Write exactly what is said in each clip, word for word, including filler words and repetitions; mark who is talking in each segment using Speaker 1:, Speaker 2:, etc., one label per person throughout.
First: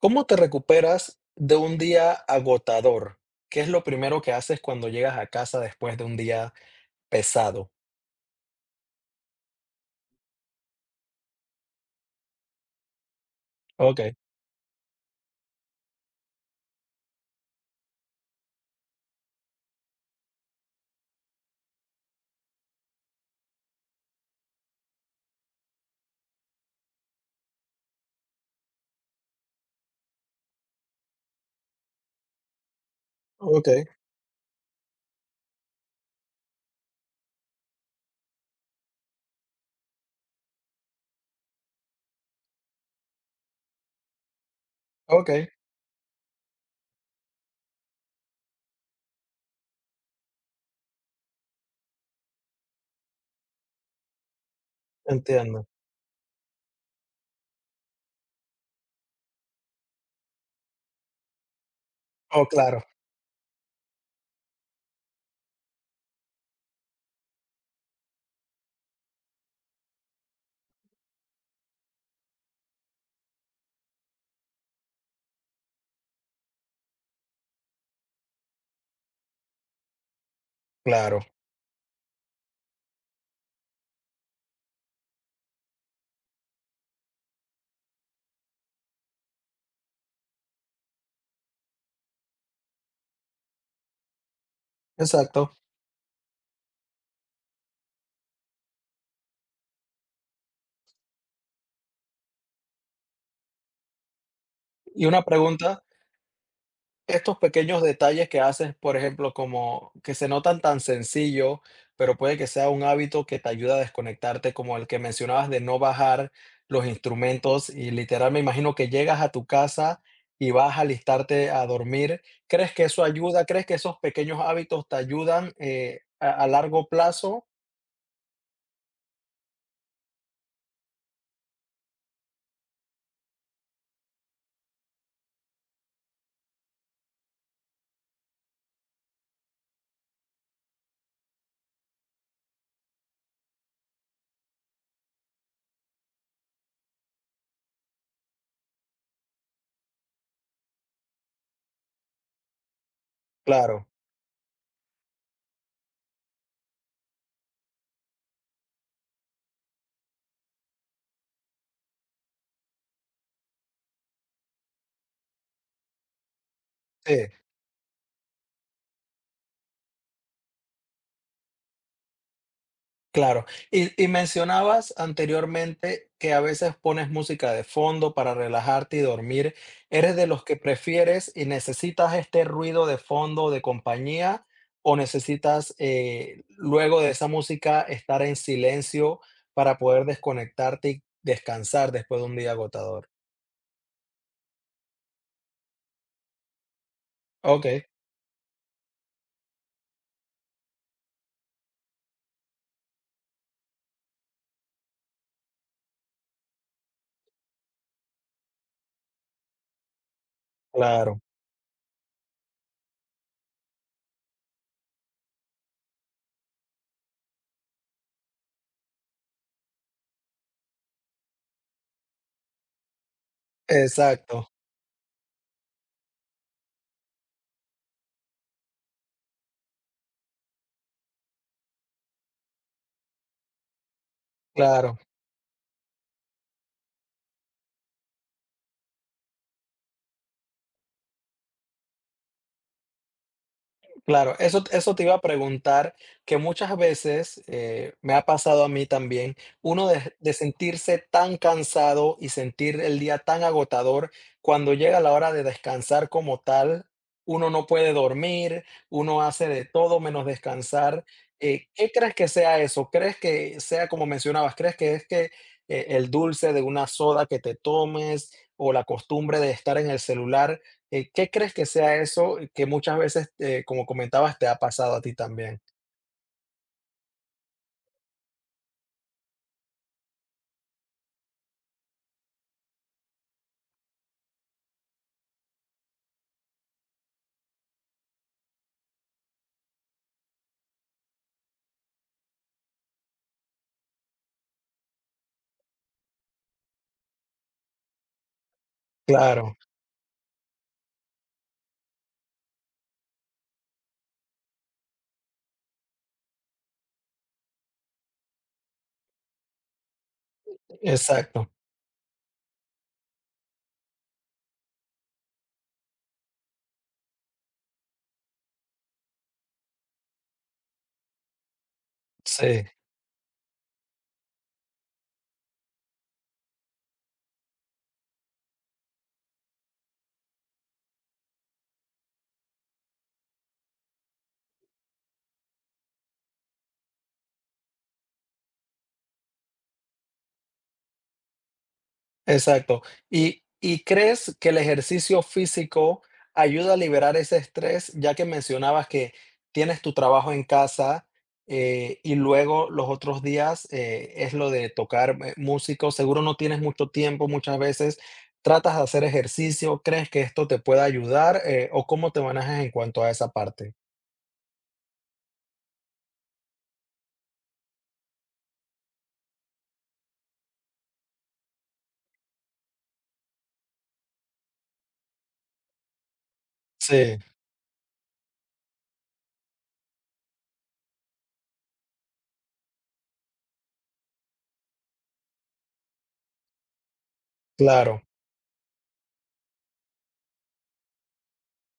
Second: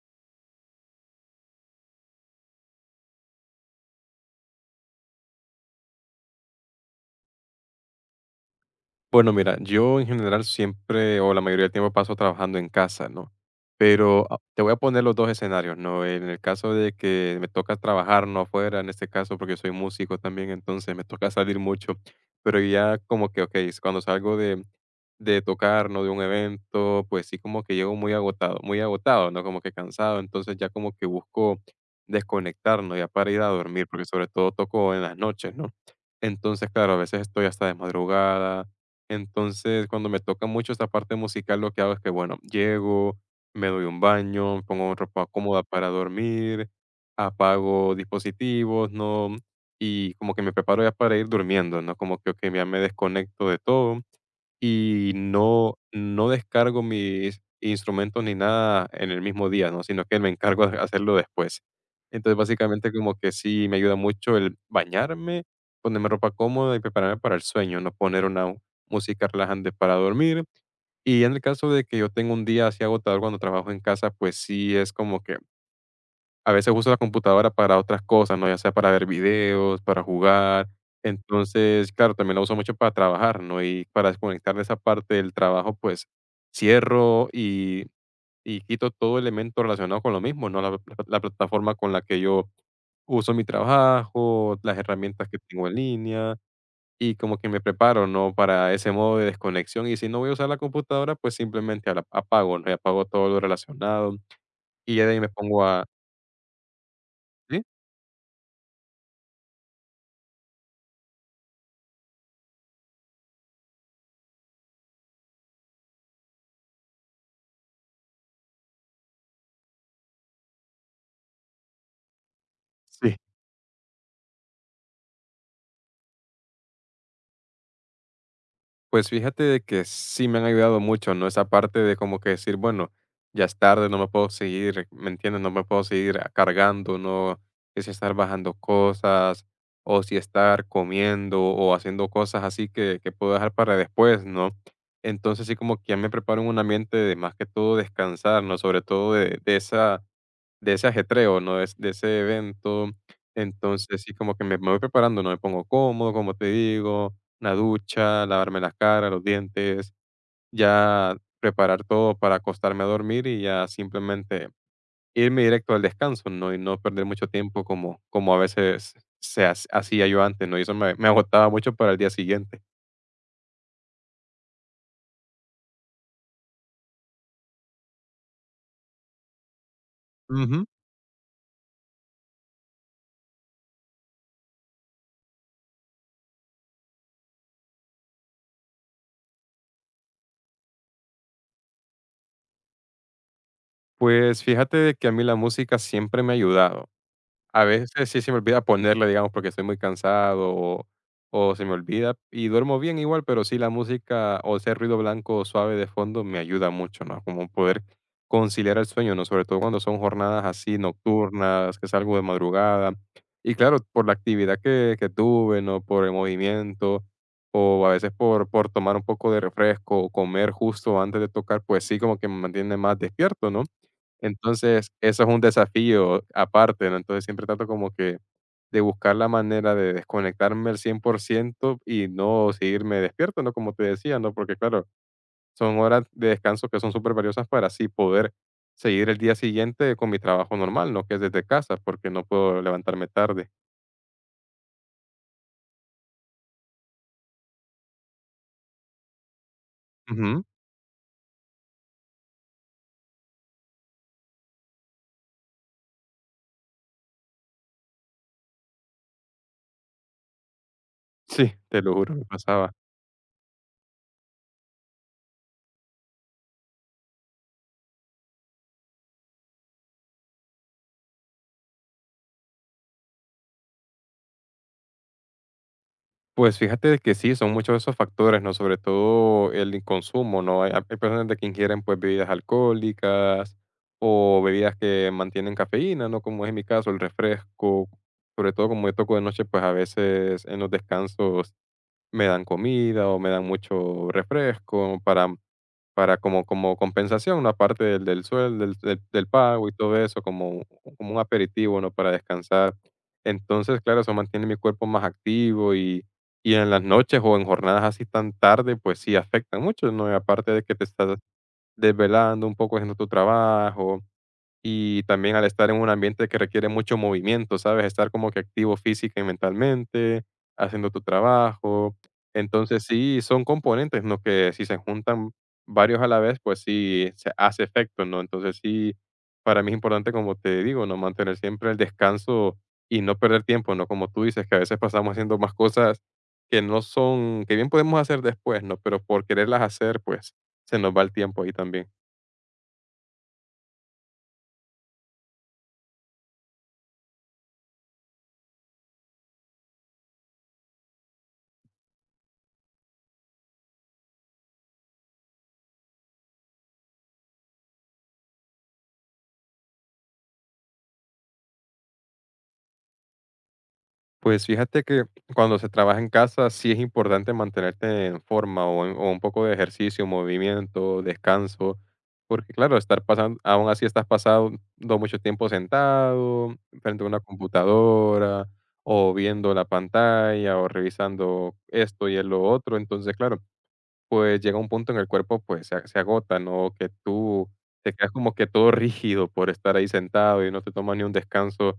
Speaker 1: ¿Cómo te recuperas de un día agotador? ¿Qué es lo primero que haces cuando llegas a casa después de un día pesado?
Speaker 2: Bueno, mira, yo en general siempre o la mayoría del tiempo paso trabajando en casa, ¿no?
Speaker 1: Okey,
Speaker 2: Pero ah, te voy a poner los dos escenarios, ¿no? En el caso de que me toca trabajar, no afuera, en este caso porque soy músico también, entonces me toca salir mucho, pero ya como que, ok, es cuando salgo de, de tocar, ¿no? De un evento, pues sí como que llego muy agotado, muy agotado, ¿no? Como que cansado, entonces ya como que busco desconectarnos ya para ir a
Speaker 1: okey,
Speaker 2: dormir, porque sobre todo toco en las noches, ¿no? Entonces, claro, a veces estoy hasta de madrugada entonces, cuando me toca mucho esta parte musical, lo que hago es que, bueno, llego, me doy un baño, me pongo ropa
Speaker 1: okey,
Speaker 2: cómoda para dormir, apago dispositivos, ¿no? Y como que me preparo ya para ir durmiendo, ¿no? Como que ok, ya me desconecto de todo y
Speaker 1: entiendo.
Speaker 2: no no descargo mis instrumentos ni nada en el mismo día, ¿no? Sino que me encargo de hacerlo después. Entonces,
Speaker 1: Oh, claro,
Speaker 2: básicamente, como que sí me ayuda mucho el bañarme, ponerme ropa cómoda y prepararme para el sueño, no poner una música relajante para dormir. Y en el caso de que yo tenga un día así agotador cuando trabajo en casa, pues sí es como que a veces uso la computadora para otras cosas, ¿no? Ya sea para ver videos, para jugar.
Speaker 1: claro,
Speaker 2: Entonces, claro, también la uso mucho para trabajar, ¿no? Y para desconectar de esa parte del trabajo, pues cierro y, y quito todo elemento relacionado con lo mismo, ¿no? La, pla- la plataforma con la que yo uso mi trabajo, las herramientas que
Speaker 1: exacto.
Speaker 2: tengo en línea y como que me preparo, ¿no? Para ese modo de desconexión. Y si no voy a usar la computadora, pues simplemente ala- apago, ¿no? Y apago todo lo relacionado y
Speaker 1: Y
Speaker 2: ya de ahí
Speaker 1: una
Speaker 2: me pongo
Speaker 1: pregunta.
Speaker 2: a...
Speaker 1: Estos
Speaker 2: ¿Sí?
Speaker 1: pequeños detalles que haces, por ejemplo, como que se notan tan sencillo, pero puede que sea un hábito que te ayuda a desconectarte, como el que mencionabas de no bajar los instrumentos y literal me imagino que llegas a tu casa y vas a alistarte a dormir. ¿Crees que eso
Speaker 2: Sí.
Speaker 1: ayuda? ¿Crees que esos pequeños hábitos te ayudan eh, a, a, largo plazo?
Speaker 2: Pues fíjate de que sí me han ayudado mucho, ¿no? Esa parte de como que decir, bueno, ya es tarde, no me puedo seguir, ¿me entiendes? No me puedo seguir a- cargando, ¿no? Que si estar bajando cosas, o si estar comiendo o haciendo cosas así que, que puedo dejar para después, ¿no? Entonces sí como que ya me preparo en un ambiente de más que todo descansar, ¿no? Sobre todo de, de esa de ese ajetreo, ¿no? Es de ese evento.
Speaker 1: Claro,
Speaker 2: Entonces, sí, como que me me voy preparando, ¿no? Me pongo cómodo, como te digo, una ducha, lavarme la cara, los dientes, ya preparar todo para acostarme a dormir y ya simplemente irme directo al descanso, ¿no? Y no perder mucho
Speaker 1: sí.
Speaker 2: tiempo como como a veces se hac hacía yo antes, ¿no? Y eso me me agotaba mucho para el día siguiente.
Speaker 1: Claro. Y, y mencionabas anteriormente que a veces pones música de fondo para relajarte y dormir. ¿Eres de los que
Speaker 2: Ujú.
Speaker 1: prefieres y necesitas este ruido de fondo de compañía o necesitas eh, luego de esa música estar en silencio para poder desconectarte y descansar después de un día agotador?
Speaker 2: Pues, fíjate de que a mí la música siempre me ha ayudado. A
Speaker 1: Ok,
Speaker 2: veces sí se me olvida ponerle, digamos, porque estoy muy cansado o, o se me olvida y duermo bien igual, pero sí la música o ese ruido blanco suave de fondo me ayuda mucho, ¿no? Como poder conciliar el sueño, ¿no? Sobre todo cuando son jornadas así
Speaker 1: claro.
Speaker 2: nocturnas, que salgo de madrugada. Y claro, por la actividad que, que tuve, ¿no? Por el movimiento o a veces por, por tomar un poco de refresco o comer justo antes de tocar, pues sí como que me mantiene más despierto, ¿no?
Speaker 1: Exacto,
Speaker 2: Entonces, eso es un desafío aparte, ¿no? Entonces, siempre trato como que de buscar la manera de desconectarme al cien por ciento y no seguirme despierto, ¿no? Como te decía, ¿no? Porque claro,
Speaker 1: claro.
Speaker 2: son horas de descanso que son súper valiosas para así poder seguir el día siguiente con mi trabajo normal, ¿no? Que es desde casa, porque no puedo levantarme tarde.
Speaker 1: Claro, eso, eso te iba a preguntar, que muchas veces eh, me ha pasado a mí también, uno de, de
Speaker 2: Ujú.
Speaker 1: sentirse tan cansado y sentir el día tan agotador, cuando llega la hora de descansar como tal, uno no puede dormir, uno hace de todo menos descansar.
Speaker 2: Sí,
Speaker 1: Eh,
Speaker 2: te
Speaker 1: ¿qué
Speaker 2: lo juro,
Speaker 1: crees
Speaker 2: me
Speaker 1: que sea
Speaker 2: pasaba.
Speaker 1: eso? ¿Crees que sea como mencionabas? ¿Crees que es que eh, el dulce de una soda que te tomes o la costumbre de estar en el celular? Eh, ¿qué crees que sea eso que muchas veces, eh, como comentabas, te ha pasado a ti también?
Speaker 2: Pues fíjate que sí, son muchos de esos factores, ¿no? Sobre todo el consumo, ¿no? Hay, hay personas de que ingieren pues bebidas alcohólicas o bebidas que mantienen cafeína, ¿no? Como es en mi caso, el refresco. Sobre todo como yo toco de noche, pues a veces en los descansos me dan comida o me dan mucho refresco para para como como compensación, una parte del del sueldo, del del del
Speaker 1: Claro,
Speaker 2: pago y todo eso, como un- como un aperitivo, ¿no?, para descansar. Entonces, claro, eso mantiene mi cuerpo más activo y y en las noches o en jornadas así tan tarde, pues sí afectan mucho, ¿no? Y aparte de que te estás
Speaker 1: exacto.
Speaker 2: desvelando un poco haciendo tu trabajo, y también al estar en un ambiente que requiere mucho movimiento, ¿sabes? Estar como que activo física y mentalmente, haciendo tu trabajo.
Speaker 1: Sí,
Speaker 2: Entonces sí, son componentes, ¿no? Que si se juntan varios a la vez, pues sí se hace efecto, ¿no? Entonces sí, para mí es importante, como te digo, ¿no? Mantener siempre el descanso y no perder tiempo, ¿no? Como tú dices, que a veces pasamos haciendo más cosas que no son, que bien podemos hacer después, ¿no? Pero por quererlas hacer, pues se nos va el tiempo ahí también.
Speaker 1: exacto. ¿Y y crees que el ejercicio físico ayuda a liberar ese estrés? Ya que mencionabas que tienes tu trabajo en casa, eh, y luego los otros días, eh, es lo de tocar, eh, músicos. Seguro no tienes mucho tiempo muchas veces. ¿Tratas de hacer ejercicio? ¿Crees que esto te pueda ayudar? Eh, ¿o cómo te manejas en cuanto a esa parte?
Speaker 2: Pues fíjate que cuando se trabaja en casa sí es importante mantenerte en forma o, en- o un poco de ejercicio, movimiento, descanso, porque claro, estar pasando, aún así estás pasando mucho tiempo sentado frente a
Speaker 1: Sí.
Speaker 2: una computadora o viendo la pantalla o revisando esto y el lo otro, entonces claro, pues llega un punto en el cuerpo pues se, a- se agota, ¿no? Que tú te
Speaker 1: Claro,
Speaker 2: quedas como que todo rígido por estar ahí sentado y no te tomas ni un descanso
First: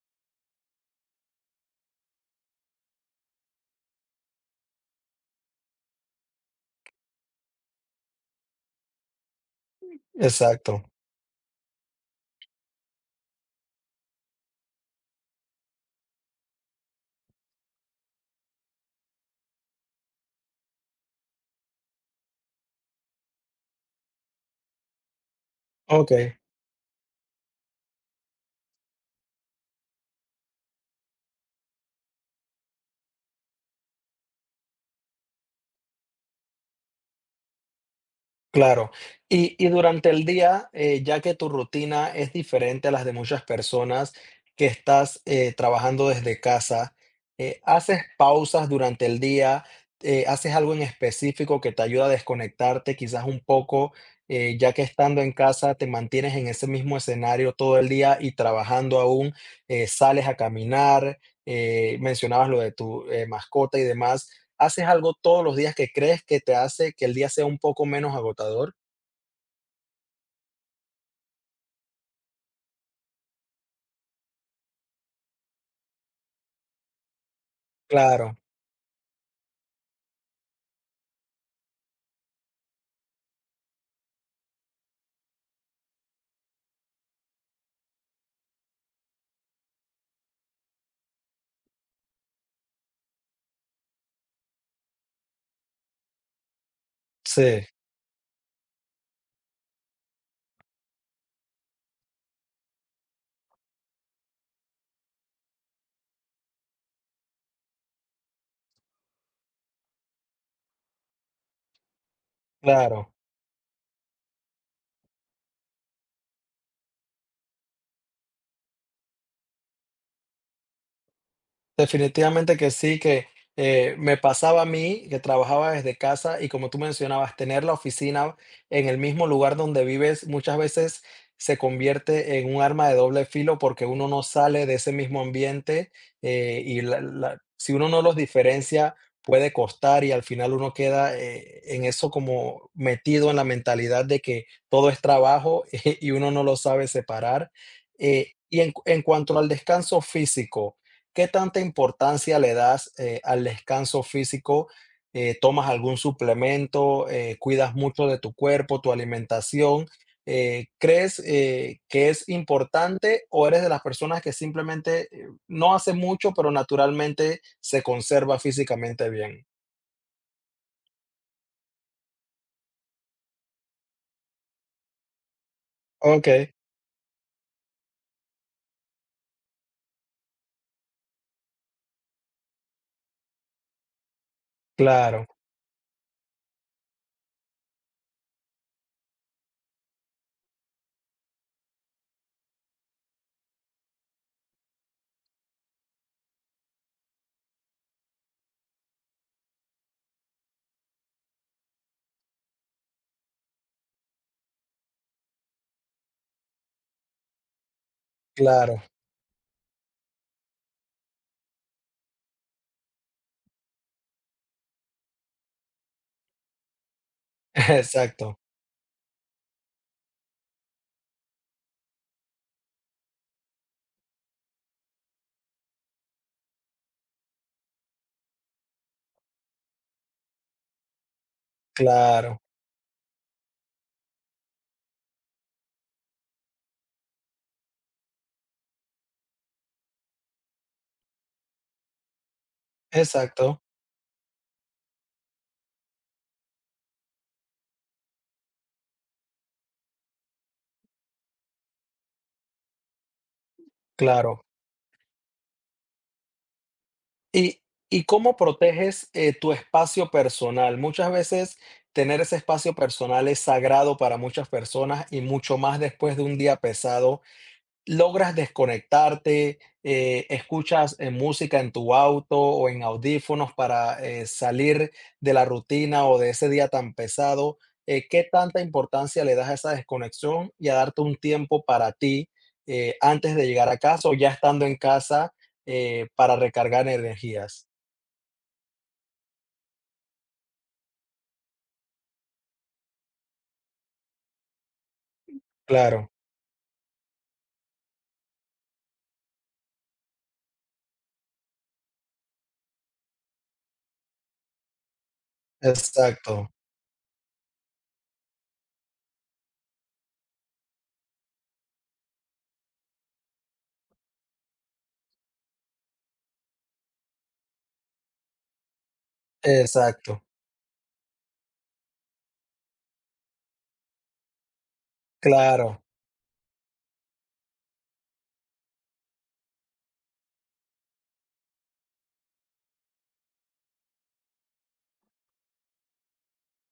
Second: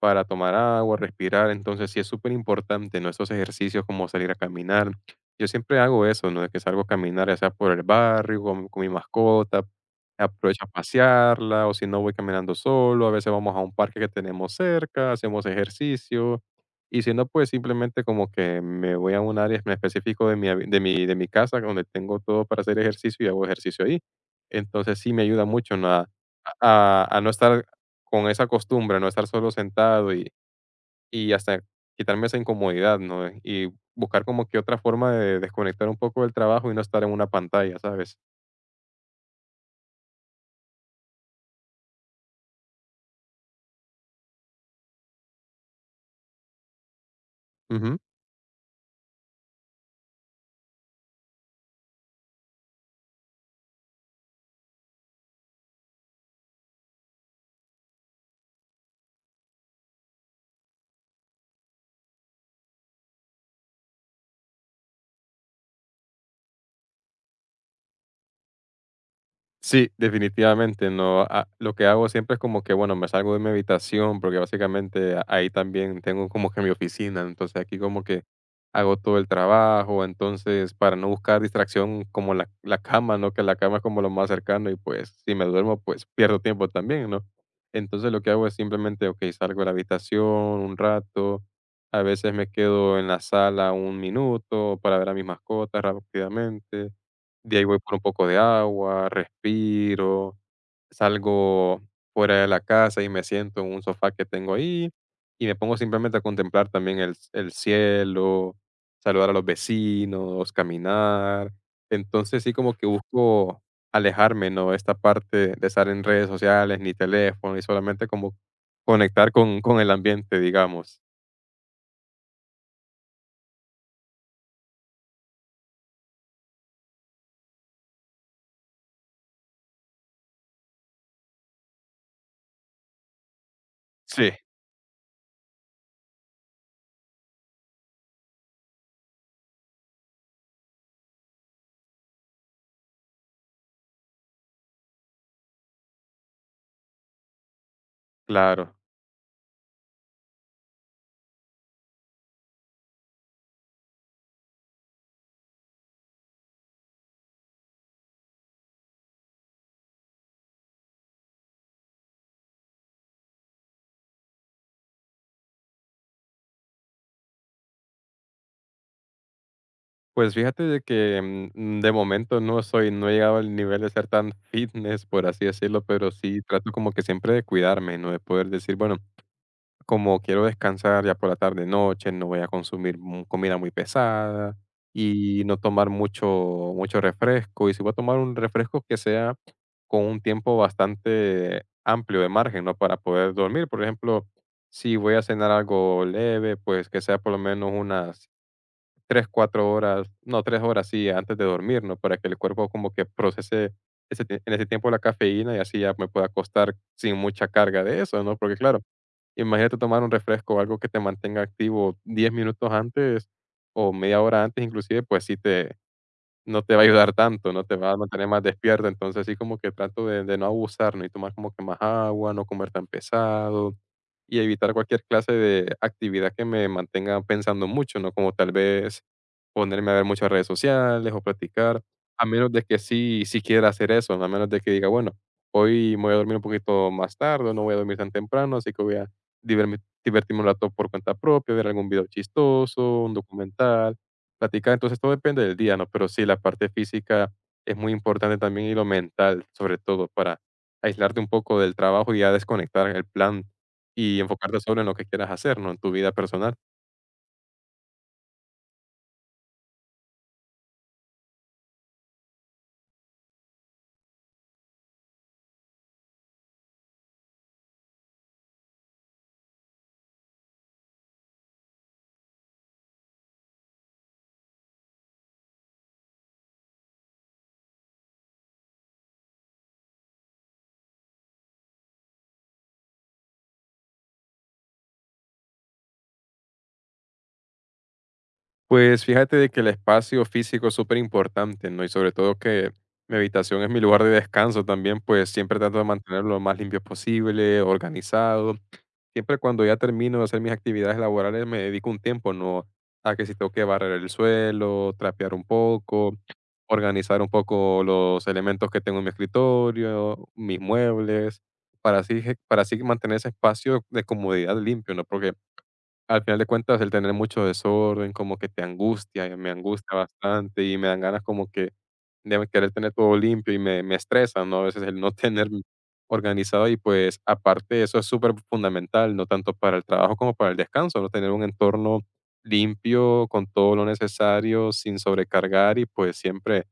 Speaker 2: para tomar agua, respirar. Entonces, sí es súper importante, ¿no? Estos ejercicios como salir a caminar. Yo siempre hago eso, ¿no? De que salgo a caminar, ya sea por el barrio, con, con mi mascota, aprovecho a
Speaker 1: exacto.
Speaker 2: pasearla, o si no voy caminando solo, a veces vamos a un parque que tenemos cerca, hacemos ejercicio. Y si no, pues simplemente como que me voy a un área en específico de mi, habi- de mi, de mi casa, donde tengo todo para hacer ejercicio y hago ejercicio ahí. Entonces sí me ayuda mucho, ¿no? a,
Speaker 1: Okey,
Speaker 2: a- a no estar con esa costumbre, no estar solo sentado y y hasta quitarme esa incomodidad, ¿no? Y buscar como que otra forma de desconectar un poco del trabajo y no estar en una pantalla, ¿sabes?
Speaker 1: claro. Y y durante el día, eh, ya que tu rutina es diferente a las de muchas personas que estás, eh, trabajando desde casa, eh,
Speaker 2: Ujú.
Speaker 1: ¿haces pausas durante el día? Eh, ¿haces algo en específico que te ayuda a desconectarte quizás un poco, eh, ya que estando en casa te mantienes en ese mismo escenario todo el día y trabajando aún, eh, ¿sales a caminar? Eh, mencionabas lo de tu, eh, mascota y demás. ¿Haces algo todos los días que crees que te hace que el día sea un poco menos agotador?
Speaker 2: Sí, definitivamente, no, ah, lo que hago siempre es como que, bueno, me salgo de mi habitación, porque básicamente a- ahí también tengo como que mi oficina, entonces aquí como que
Speaker 1: Claro,
Speaker 2: hago todo el trabajo, entonces para no buscar distracción como la, la cama, ¿no? Que la cama es como lo más cercano y pues si me duermo, pues pierdo tiempo también, ¿no? Entonces lo que hago es simplemente, ok, salgo de la habitación un rato, a veces me quedo en la sala un minuto para ver a mis mascotas rápidamente de ahí
Speaker 1: sí,
Speaker 2: voy por un poco de agua, respiro, salgo fuera de la casa y me siento en un sofá que tengo ahí y me pongo simplemente a contemplar también el, el cielo, saludar a los vecinos, caminar. Entonces sí como que
Speaker 1: claro.
Speaker 2: busco alejarme, ¿no? Esta parte de estar en redes sociales, ni teléfono, y solamente como conectar con, con el ambiente, digamos.
Speaker 1: Definitivamente que sí, que eh, me pasaba a mí, que trabajaba desde casa y como tú mencionabas, tener la oficina en el mismo lugar donde vives muchas veces se convierte en un arma de doble filo porque uno no
Speaker 2: Sí,
Speaker 1: sale de ese mismo ambiente eh, y la- la- si uno no los diferencia puede costar y al final uno queda eh, en eso como metido en la mentalidad de que todo es trabajo y uno no lo sabe separar. Eh, y en
Speaker 2: claro.
Speaker 1: en cuanto al descanso físico, ¿qué tanta importancia le das eh, al descanso físico? Eh, ¿tomas algún suplemento? Eh, ¿cuidas mucho de tu cuerpo, tu alimentación? Eh, ¿crees eh, que es importante o eres de las personas que simplemente eh, no hace mucho, pero naturalmente se conserva físicamente bien?
Speaker 2: Pues fíjate de que, mm, mm, de momento no soy no he llegado al nivel de ser tan fitness, por así decirlo, pero
Speaker 1: Ok,
Speaker 2: sí trato como que siempre de cuidarme, ¿no? De poder decir, bueno, como quiero descansar ya por la tarde, noche, no voy a consumir mu- comida muy pesada
Speaker 1: claro,
Speaker 2: y no tomar mucho mucho refresco. Y si voy a tomar un refresco que sea con un tiempo bastante amplio de margen, ¿no? Para poder dormir. Por ejemplo, si voy a cenar algo leve, pues que sea por lo menos unas tres cuatro horas, no, tres horas, sí, antes de dormir, ¿no? Para que el cuerpo como que procese ese tie en ese tiempo la cafeína y así ya me pueda acostar sin mucha carga de eso, ¿no? Porque, claro,
Speaker 1: claro,
Speaker 2: imagínate tomar un refresco o algo que te mantenga activo diez minutos antes o media hora antes, inclusive, pues sí te no te va a ayudar tanto, no te va a mantener
Speaker 1: exacto,
Speaker 2: más despierto, entonces sí como que trato de de no abusar, ¿no? Y tomar como que más agua, no comer tan pesado y evitar cualquier clase de actividad que me mantenga pensando mucho, ¿no? Como tal vez ponerme a ver muchas redes sociales o platicar, a
Speaker 1: claro,
Speaker 2: menos de que sí sí quiera hacer eso, ¿no? a menos de que diga, bueno, hoy me voy a dormir un poquito más tarde, no voy a dormir tan temprano, así que voy a divermi divertirme un rato por cuenta propia, ver algún video chistoso, un
Speaker 1: exacto,
Speaker 2: documental. Platicar, entonces todo depende del día, ¿no? Pero sí, la parte física es muy importante también y lo mental, sobre todo, para aislarte un poco del trabajo y ya desconectar el plan y
Speaker 1: claro.
Speaker 2: enfocarte solo en lo que quieras hacer, ¿no? En tu vida personal.
Speaker 1: ¿Y y cómo proteges, eh, tu espacio personal? Muchas veces tener ese espacio personal es sagrado para muchas personas y mucho más después de un día pesado logras desconectarte, eh, escuchas eh, música en tu auto o en audífonos para eh, salir de la rutina o de ese día tan pesado, eh, ¿qué tanta importancia le das a esa desconexión y a darte un tiempo para ti eh, antes de llegar a casa o ya estando en casa eh, para recargar energías?
Speaker 2: Pues fíjate de que el espacio físico es súper importante, ¿no? Y sobre todo que mi habitación es mi lugar de descanso también, pues siempre trato de
Speaker 1: Claro,
Speaker 2: mantenerlo lo más limpio posible, organizado. Siempre cuando ya termino de hacer mis actividades laborales me dedico un tiempo, ¿no? A que si tengo que barrer el suelo, trapear un poco,
Speaker 1: exacto,
Speaker 2: organizar un poco los elementos que tengo en mi escritorio, mis muebles, para así, para así mantener ese espacio de comodidad limpio, ¿no? Porque al final de cuentas, el tener mucho desorden como que te angustia, y me angustia
Speaker 1: exacto,
Speaker 2: bastante y me dan ganas como que de querer tener todo limpio y me, me estresa, ¿no? A veces el no tener
Speaker 1: claro,
Speaker 2: organizado y pues aparte eso es súper fundamental, no tanto para el trabajo como para el descanso, ¿no? Tener un entorno limpio con todo lo necesario sin sobrecargar y pues siempre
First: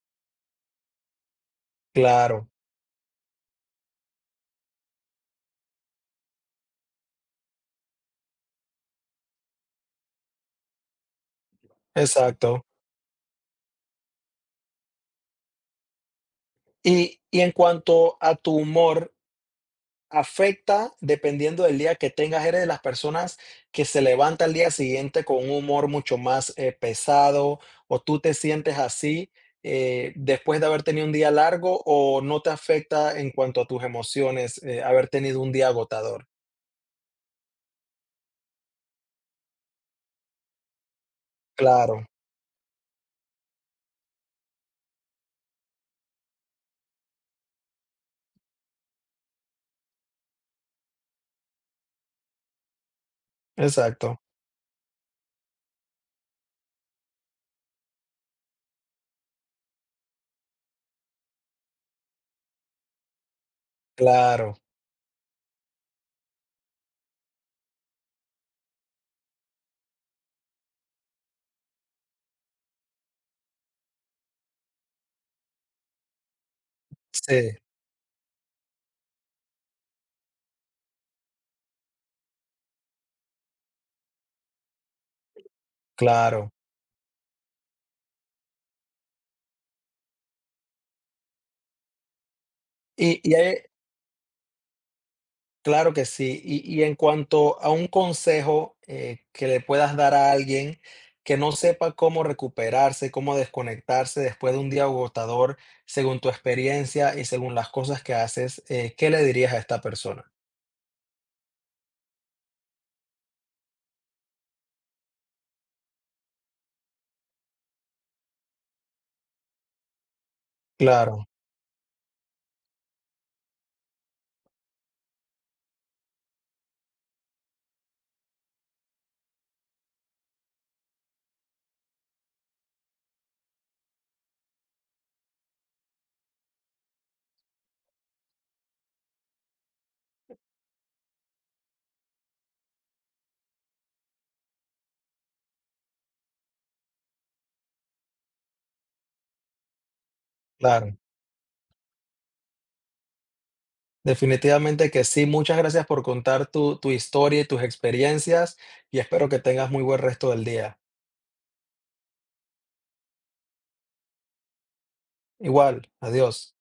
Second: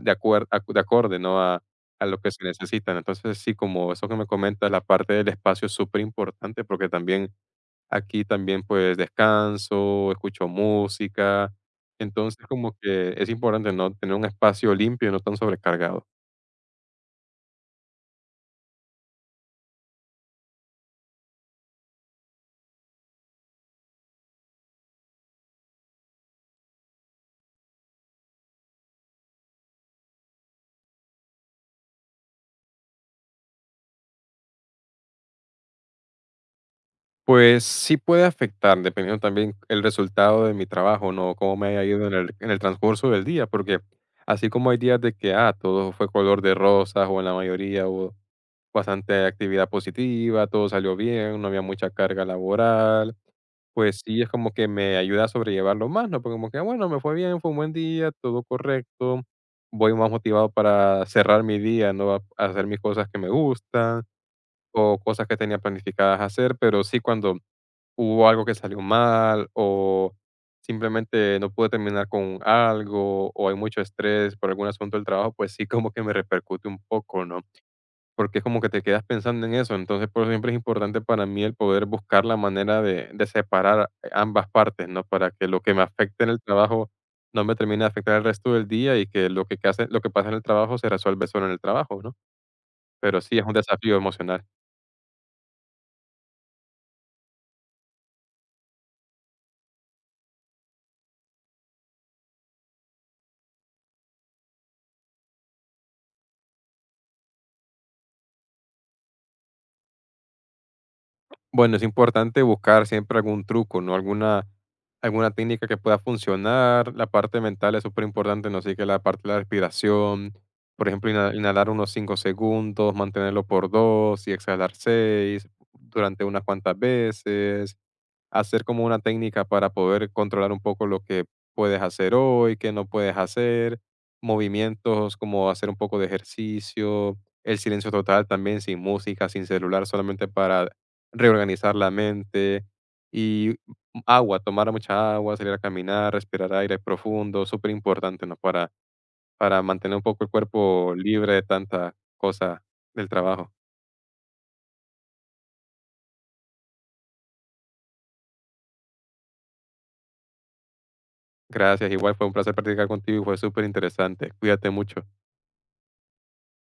Speaker 2: de acuer acu de acorde, ¿no? A a lo que se
Speaker 1: claro,
Speaker 2: necesitan. Entonces, sí, como eso que me comentas, la parte del espacio es súper importante porque también aquí también, pues, descanso, escucho música. Entonces,
Speaker 1: exacto.
Speaker 2: como que es importante, ¿no? Tener un espacio limpio y no tan sobrecargado.
Speaker 1: Y, y en cuanto a tu humor, afecta dependiendo del día que tengas. ¿Eres de las personas que se levanta al día siguiente con un humor mucho más eh, pesado o tú te sientes así eh, después de haber tenido un día largo, o no te afecta en cuanto a tus emociones eh, haber tenido un día agotador?
Speaker 2: Pues sí puede afectar, dependiendo también el resultado de mi trabajo, ¿no? Cómo me haya
Speaker 1: Claro,
Speaker 2: ido en el, en el transcurso del día, porque así como hay días de que, ah, todo fue color de rosas o en la mayoría hubo bastante actividad positiva, todo salió bien, no había mucha carga laboral, pues sí
Speaker 1: exacto,
Speaker 2: es como que me ayuda a sobrellevarlo más, ¿no? Porque como que, bueno, me fue bien, fue un buen día, todo correcto, voy más motivado para cerrar mi día, ¿no? A, a hacer mis cosas que me gustan
Speaker 1: claro,
Speaker 2: o cosas que tenía planificadas hacer, pero sí cuando hubo algo que salió mal o simplemente no pude terminar con algo o hay mucho estrés por algún asunto del trabajo, pues sí como que me repercute un poco, ¿no?
Speaker 1: sí,
Speaker 2: Porque es como que te quedas pensando en eso, entonces por eso siempre es importante para mí el poder buscar la manera de, de separar ambas partes, ¿no? Para que lo que me afecte en el
Speaker 1: claro.
Speaker 2: trabajo no me termine de afectar el resto del día y que lo que, que hace, lo que pasa en el trabajo se resuelve solo en el trabajo, ¿no? Pero
Speaker 1: Y, y
Speaker 2: sí es un
Speaker 1: hay-
Speaker 2: desafío emocional.
Speaker 1: Claro que sí. Y, y en cuanto a un consejo eh, que le puedas dar a alguien que no sepa cómo recuperarse, cómo desconectarse después de un día agotador, según tu experiencia y según las cosas que haces, eh, ¿qué le dirías a esta persona?
Speaker 2: Bueno, es importante buscar siempre algún truco, ¿no? Alguna, alguna técnica que pueda funcionar. La parte mental es súper importante, ¿no? Así que la parte de la respiración, por ejemplo,
Speaker 1: Claro,
Speaker 2: inha- inhalar unos cinco segundos, mantenerlo por dos y exhalar seis durante unas cuantas veces hacer como una técnica para poder controlar un poco lo que puedes hacer hoy, qué no puedes hacer, movimientos como hacer un poco de ejercicio, el silencio total también sin música, sin celular, solamente para reorganizar la mente y agua, tomar mucha agua, salir a caminar, respirar aire profundo, súper importante, ¿no? Para, para mantener un poco el cuerpo
Speaker 1: claro.
Speaker 2: libre de tanta cosa del trabajo.
Speaker 1: Definitivamente que sí. Muchas gracias por contar tu, tu, historia y tus experiencias y espero que tengas muy buen resto del día.
Speaker 2: Gracias, igual fue un placer platicar contigo y fue súper interesante. Cuídate mucho.
Speaker 1: Igual, adiós.